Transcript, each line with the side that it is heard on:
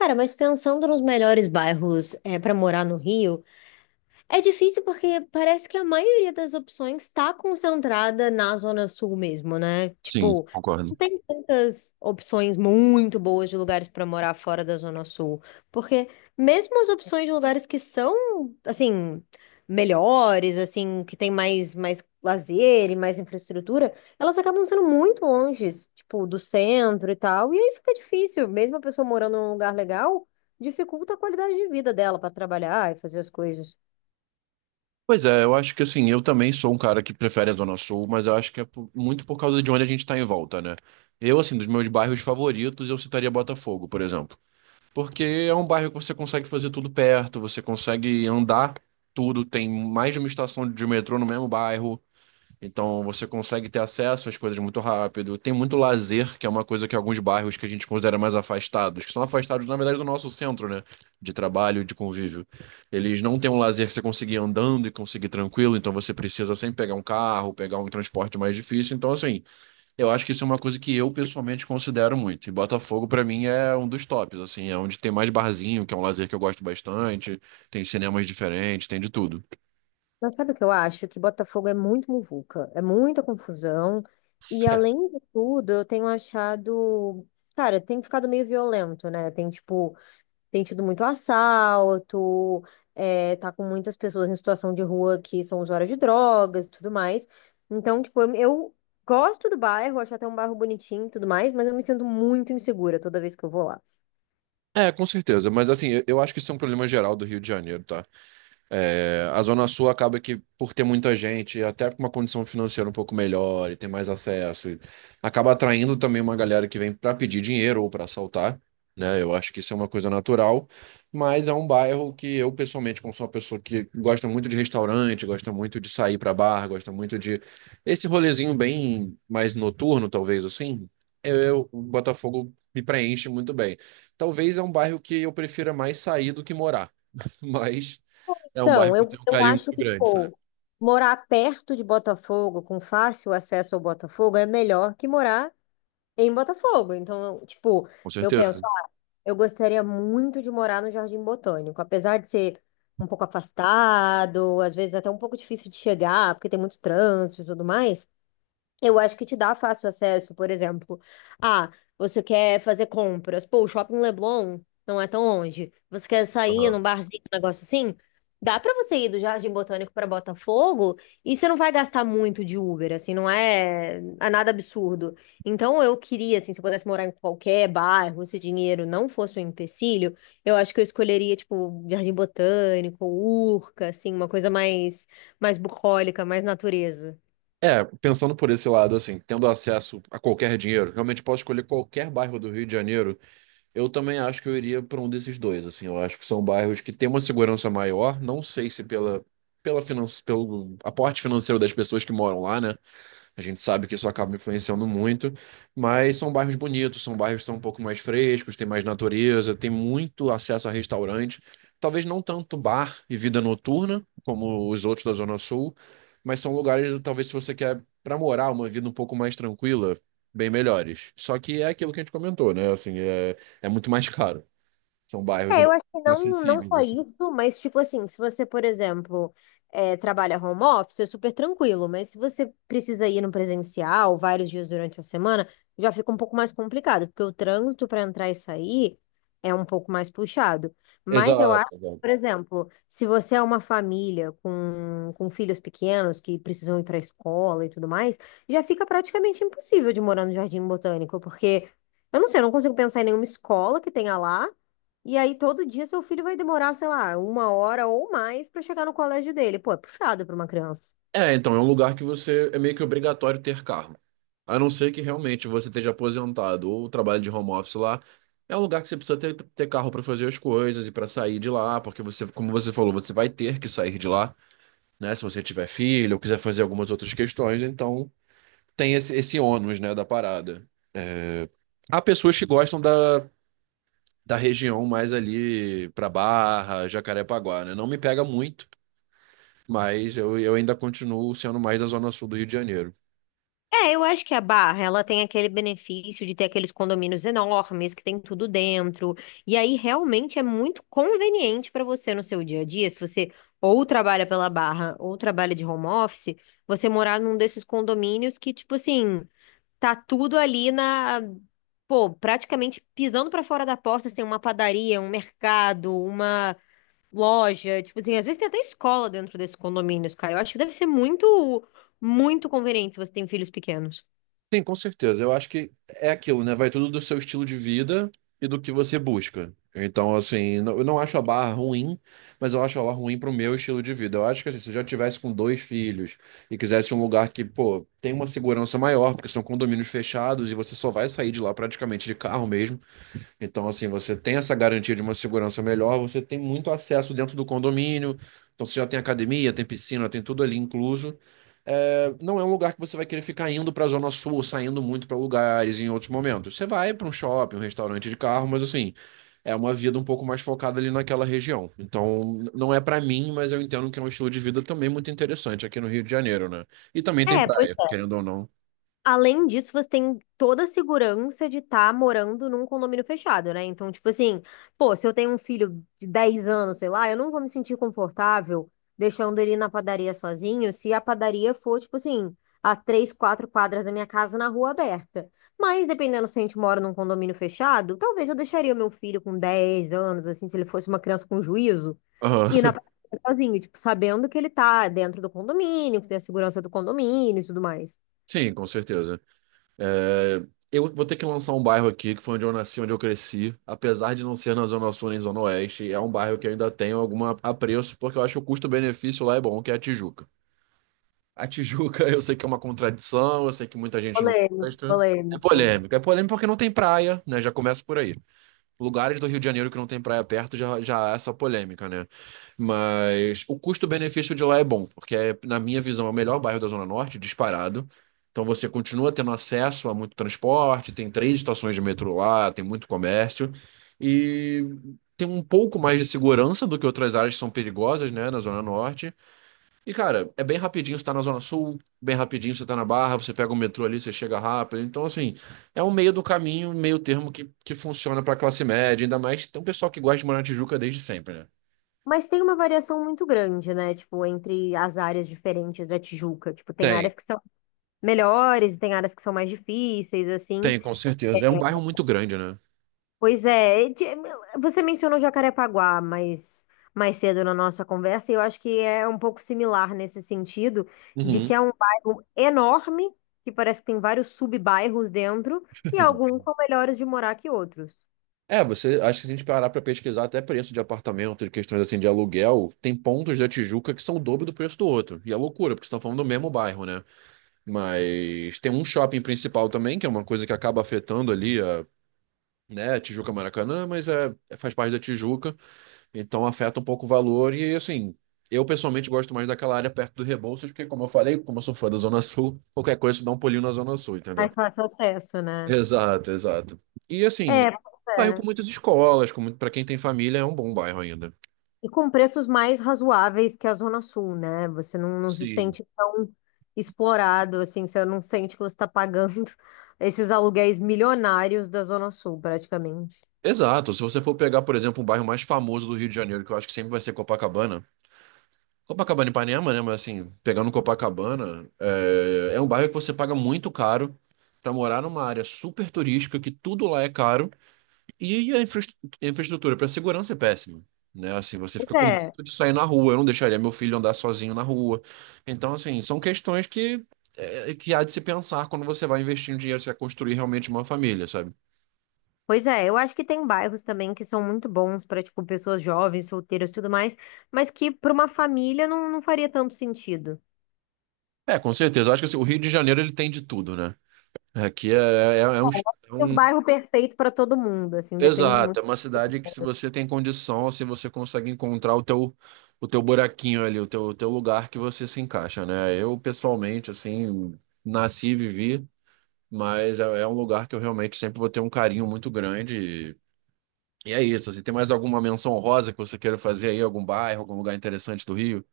left: Cara, mas pensando nos melhores bairros para morar no Rio, é difícil porque parece que a maioria das opções está concentrada na Zona Sul mesmo, né?
right: Sim,
left: Tipo,
right: concordo.
left: não tem tantas opções muito boas de lugares para morar fora da Zona Sul. Porque mesmo as opções de lugares que são, assim, melhores, assim, que tem mais lazer e mais infraestrutura, elas acabam sendo muito longe, tipo, do centro e tal. E aí fica difícil, mesmo a pessoa morando num lugar legal, dificulta a qualidade de vida dela para trabalhar e fazer as coisas.
right: Pois é, eu acho que assim, eu também sou um cara que prefere a Zona Sul, mas eu acho que muito por causa de onde a gente tá em volta, né? Eu, assim, dos meus bairros favoritos, eu citaria Botafogo, por exemplo. Porque é um bairro que você consegue fazer tudo perto, você consegue andar tudo, tem mais de uma estação de metrô no mesmo bairro. Então você consegue ter acesso às coisas muito rápido. Tem muito lazer, que é uma coisa que alguns bairros que a gente considera mais afastados, que são afastados, na verdade, do nosso centro, né? De trabalho, de convívio. Eles não têm um lazer que você conseguir andando e conseguir tranquilo, então você precisa sempre pegar um carro, pegar um transporte mais difícil. Então, assim, eu acho que isso é uma coisa que eu pessoalmente considero muito. E Botafogo, pra mim, é um dos tops, assim, é onde tem mais barzinho, que é um lazer que eu gosto bastante, tem cinemas diferentes, tem de tudo.
left: Mas sabe o que eu acho? Que Botafogo é muito muvuca, é muita confusão. E além de tudo, eu tenho achado. Cara, tem ficado meio violento, né? Tem, tipo, tem tido muito assalto, tá com muitas pessoas em situação de rua que são usuárias de drogas e tudo mais. Então, tipo, eu gosto do bairro, acho até um bairro bonitinho e tudo mais, mas eu me sinto muito insegura toda vez que eu vou lá.
right: É, com certeza, mas assim, eu acho que isso é um problema geral do Rio de Janeiro, tá? É, a Zona Sul acaba que, por ter muita gente, até com uma condição financeira um pouco melhor e ter mais acesso, e acaba atraindo também uma galera que vem para pedir dinheiro ou para assaltar, né? Eu acho que isso é uma coisa natural, mas é um bairro que eu, pessoalmente, como sou uma pessoa que gosta muito de restaurante, gosta muito de sair para bar, gosta muito de esse rolezinho bem mais noturno, talvez assim, o Botafogo me preenche muito bem. Talvez é um bairro que eu prefira mais sair do que morar, mas. É um
left: Então,
right: bairro que eu
left: eu,
right: tenho um
left: eu
right: carinho
left: acho
right: muito
left: que,
right: grande, sabe?
left: pô, morar perto de Botafogo, com fácil acesso ao Botafogo, é melhor que morar em Botafogo. Então, eu, tipo,
right: Com
left: eu penso,
right: certeza.
left: ah, eu gostaria muito de morar no Jardim Botânico, apesar de ser um pouco afastado, às vezes até um pouco difícil de chegar, porque tem muito trânsito e tudo mais. Eu acho que te dá fácil acesso, por exemplo. Ah, você quer fazer compras. Pô, o Shopping Leblon não é tão longe. Você quer sair
right: Aham.
left: num barzinho, um negócio assim? Dá pra você ir do Jardim Botânico pra Botafogo e você não vai gastar muito de Uber, assim, não é, é nada absurdo. Então eu queria, assim, se eu pudesse morar em qualquer bairro, se dinheiro não fosse um empecilho, eu acho que eu escolheria, tipo, Jardim Botânico, Urca, assim, uma coisa mais, mais bucólica, mais natureza.
right: É, pensando por esse lado, assim, tendo acesso a qualquer dinheiro, realmente posso escolher qualquer bairro do Rio de Janeiro, eu também acho que eu iria para um desses dois, assim, eu acho que são bairros que têm uma segurança maior, não sei se pela, pela finan pelo aporte financeiro das pessoas que moram lá, né? A gente sabe que isso acaba influenciando muito, mas são bairros bonitos, são bairros que estão um pouco mais frescos, tem mais natureza, tem muito acesso a restaurante. Talvez não tanto bar e vida noturna, como os outros da Zona Sul, mas são lugares, talvez, se você quer para morar uma vida um pouco mais tranquila, bem melhores. Só que é aquilo que a gente comentou, né? Assim, é, é muito mais caro. São bairros
left: É,
right: um
left: eu
right: pouco
left: acho que não, não
right: inacessíveis,
left: só
right: assim.
left: isso, mas tipo assim, se você, por exemplo, trabalha home office, é super tranquilo, mas se você precisa ir no presencial vários dias durante a semana, já fica um pouco mais complicado, porque o trânsito para entrar e sair é um pouco mais puxado. Mas eu acho,
right: Exato,
left: por
right: exato.
left: exemplo, se você é uma família com filhos pequenos que precisam ir para a escola e tudo mais, já fica praticamente impossível de morar no Jardim Botânico, porque eu não sei, eu não consigo pensar em nenhuma escola que tenha lá. E aí, todo dia, seu filho vai demorar, sei lá, uma hora ou mais pra chegar no colégio dele. Pô, é puxado pra uma criança.
right: É, então, é um lugar que você é meio que obrigatório ter carro. A não ser que realmente você esteja aposentado ou trabalhe de home office lá. É um lugar que você precisa ter, ter carro para fazer as coisas e para sair de lá, porque você, como você falou, você vai ter que sair de lá, né? Se você tiver filho ou quiser fazer algumas outras questões, então tem esse, esse ônus, né, da parada. Há pessoas que gostam da, da região mais ali para Barra, Jacarepaguá, né? Não me pega muito, mas eu ainda continuo sendo mais da Zona Sul do Rio de Janeiro.
left: É, eu acho que a Barra, ela tem aquele benefício de ter aqueles condomínios enormes que tem tudo dentro. E aí realmente é muito conveniente para você no seu dia a dia, se você ou trabalha pela Barra ou trabalha de home office, você morar num desses condomínios que tipo assim, tá tudo ali na, pô, praticamente pisando para fora da porta, assim, uma padaria, um mercado, uma loja, tipo assim, às vezes tem até escola dentro desses condomínios, cara. Eu acho que deve ser muito, muito conveniente se você tem filhos pequenos.
right: Sim, com certeza. Eu acho que é aquilo, né? Vai tudo do seu estilo de vida e do que você busca. Então, assim, eu não acho a Barra ruim, mas eu acho ela ruim pro meu estilo de vida. Eu acho que assim, se eu já tivesse com dois filhos e quisesse um lugar que, pô, tem uma segurança maior, porque são condomínios fechados e você só vai sair de lá praticamente de carro mesmo. Então, assim, você tem essa garantia de uma segurança melhor, você tem muito acesso dentro do condomínio, então você já tem academia, tem piscina, tem tudo ali incluso. É, não é um lugar que você vai querer ficar indo para a Zona Sul, saindo muito para lugares em outros momentos. Você vai para um shopping, um restaurante de carro, mas assim, é uma vida um pouco mais focada ali naquela região. Então, não é para mim, mas eu entendo que é um estilo de vida também muito interessante aqui no Rio de Janeiro, né? E também tem
left: É, pois
right: praia, querendo ou não.
left: além disso, você tem toda a segurança de estar morando num condomínio fechado, né? Então, tipo assim, pô, se eu tenho um filho de 10 anos, sei lá, eu não vou me sentir confortável deixando ele na padaria sozinho se a padaria for, tipo assim, a 3, 4 quadras da minha casa na rua aberta. Mas, dependendo se a gente mora num condomínio fechado, talvez eu deixaria o meu filho com 10 anos, assim, se ele fosse uma criança com juízo,
right: Aham.
left: ir na padaria sozinho, tipo, sabendo que ele tá dentro do condomínio, que tem a segurança do condomínio e tudo mais.
right: Sim, com certeza. É, eu vou ter que lançar um bairro aqui, que foi onde eu nasci, onde eu cresci. Apesar de não ser na Zona Sul nem Zona Oeste, é um bairro que eu ainda tenho algum apreço, porque eu acho que o custo-benefício lá é bom, que é a Tijuca. A Tijuca, eu sei que é uma contradição, eu sei que muita gente não
left: Polêmico,
right: gosta. É
left: polêmico.
right: polêmico. É polêmico porque não tem praia, né? Já começa por aí. Lugares do Rio de Janeiro que não tem praia perto já, já há essa polêmica, né? Mas o custo-benefício de lá é bom, porque, é, na minha visão, é o melhor bairro da Zona Norte, disparado. Então você continua tendo acesso a muito transporte, tem três estações de metrô lá, tem muito comércio. E tem um pouco mais de segurança do que outras áreas que são perigosas, né, na Zona Norte. E, cara, é bem rapidinho, você tá na Zona Sul, bem rapidinho, você tá na Barra, você pega o metrô ali, você chega rápido. Então, assim, é um meio do caminho, um meio termo que funciona pra classe média, ainda mais tem um pessoal que gosta de morar na Tijuca desde sempre, né?
left: Mas tem uma variação muito grande, né? Tipo, entre as áreas diferentes da Tijuca. Tipo, tem
right: Tem,
left: áreas que são melhores e tem áreas que são mais difíceis, assim.
right: tem, com certeza. É um bairro muito grande, né?
left: Pois é, você mencionou Jacarepaguá mais cedo na nossa conversa, e eu acho que é um pouco similar nesse sentido, de
right: Uhum,
left: que é um bairro enorme, que parece que tem vários sub-bairros dentro, e
right: exato.
left: alguns são melhores de morar que outros.
right: É, você, acho que se a gente parar pra pesquisar até preço de apartamento, de questões assim de aluguel, tem pontos da Tijuca que são o dobro do preço do outro. E é loucura, porque estão falando do mesmo bairro, né? Mas tem um shopping principal também, que é uma coisa que acaba afetando ali a né? Tijuca é Maracanã, mas é, é, faz parte da Tijuca, então afeta um pouco o valor. E assim, eu pessoalmente gosto mais daquela área perto do Rebouças, porque, como eu falei, como eu sou fã da Zona Sul, qualquer coisa você dá um pulinho na Zona Sul,
left: Mais
right: entendeu?
left: fácil acesso, né?
right: Exato, exato. E assim,
left: É, pois
right: bairro com
left: é.
right: muitas escolas, com muito, para quem tem família, é um bom bairro ainda.
left: E com preços mais razoáveis que a Zona Sul, né? Você não se
right: Sim.
left: sente tão explorado, assim, você não sente que você está pagando esses aluguéis milionários da Zona Sul, praticamente.
right: Exato. Se você for pegar, por exemplo, um bairro mais famoso do Rio de Janeiro, que eu acho que sempre vai ser Copacabana, Copacabana e Ipanema, né? Mas assim, pegando Copacabana, é, é um bairro que você paga muito caro pra morar numa área super turística, que tudo lá é caro, e a infraestrutura para segurança é péssima. Né? Assim, você
left: Pois
right: fica com
left: é,
right: medo de sair na rua, eu não deixaria meu filho andar sozinho na rua. Então, assim, são questões que, é, que há de se pensar quando você vai investir um dinheiro, você vai construir realmente uma família, sabe?
left: pois é, eu acho que tem bairros também que são muito bons para, tipo, pessoas jovens, solteiras e tudo mais, mas que para uma família não faria tanto sentido.
right: É, com certeza. Eu acho que assim, o Rio de Janeiro ele tem de tudo, né? Aqui é, é, é
left: É um
right: um
left: bairro perfeito para todo mundo, assim, depende
right: Exato,
left: muito.
right: é uma cidade que se você tem condição, assim, você consegue encontrar o teu buraquinho ali, o teu lugar que você se encaixa, né? Eu, pessoalmente, assim, nasci e vivi, mas é, é um lugar que eu realmente sempre vou ter um carinho muito grande. E é isso, assim, tem mais alguma menção honrosa que você queira fazer aí, algum bairro, algum lugar interessante do Rio?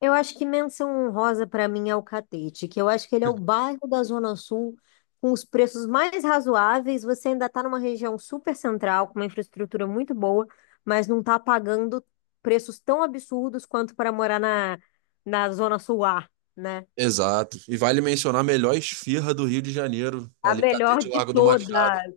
left: Eu acho que menção honrosa para mim é o Catete, que eu acho que ele é o bairro da Zona Sul com os preços mais razoáveis. Você ainda está numa região super central, com uma infraestrutura muito boa, mas não está pagando preços tão absurdos quanto para morar na, na Zona Sul A, né?
right: Exato. E vale mencionar a melhor esfirra do Rio de Janeiro,
left: A
right: ali,
left: melhor
right: Catete
left: de
right: Largo do Machado.
left: todas.